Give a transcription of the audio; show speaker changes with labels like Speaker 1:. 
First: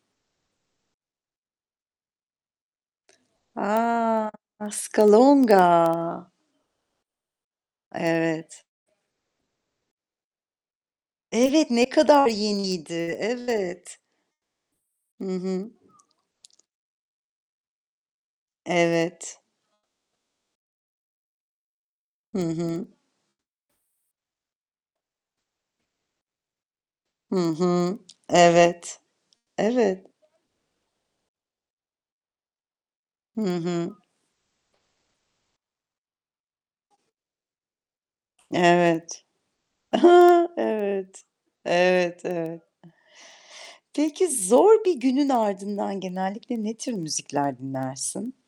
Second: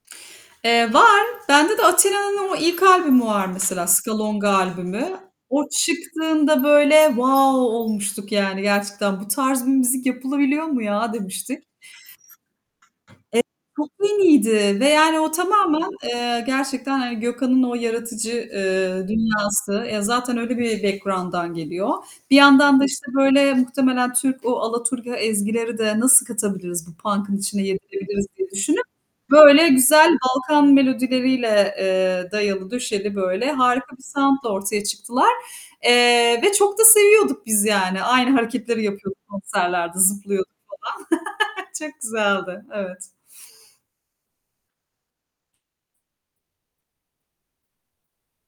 Speaker 1: Eee, var. Bende de Athena'nın o ilk albümü var mesela,
Speaker 2: A!
Speaker 1: Skalonga albümü.
Speaker 2: Skalonga.
Speaker 1: O çıktığında böyle wow olmuştuk, yani,
Speaker 2: Evet.
Speaker 1: gerçekten. "Bu tarz bir müzik yapılabiliyor mu ya?" demiştik.
Speaker 2: Evet, ne kadar
Speaker 1: Evet,
Speaker 2: yeniydi.
Speaker 1: çok
Speaker 2: Evet.
Speaker 1: yeniydi ve yani o
Speaker 2: Hı hı.
Speaker 1: tamamen, eee, gerçekten, hani, Gökhan'ın o yaratıcı, eee,
Speaker 2: Evet.
Speaker 1: dünyası. Eee, zaten öyle bir background'dan geliyor. Bir
Speaker 2: Hı
Speaker 1: yandan da,
Speaker 2: hı.
Speaker 1: işte, böyle, muhtemelen Türk, o alaturka ezgileri de nasıl katabiliriz bu punk'ın
Speaker 2: Hı
Speaker 1: içine
Speaker 2: hı.
Speaker 1: yedirebiliriz diye düşünüp,
Speaker 2: Evet.
Speaker 1: böyle,
Speaker 2: Evet.
Speaker 1: güzel Balkan melodileriyle, eee, dayalı döşeli,
Speaker 2: Hı
Speaker 1: böyle,
Speaker 2: hı.
Speaker 1: harika bir sound'la ortaya çıktılar. Eee, ve çok da seviyorduk biz yani. Aynı hareketleri yapıyorduk
Speaker 2: Evet.
Speaker 1: konserlerde,
Speaker 2: Ha!
Speaker 1: zıplıyorduk
Speaker 2: Evet.
Speaker 1: falan Çok
Speaker 2: Evet, evet.
Speaker 1: güzeldi, evet.
Speaker 2: Peki zor bir günün ardından genellikle ne tür müzikler dinlersin?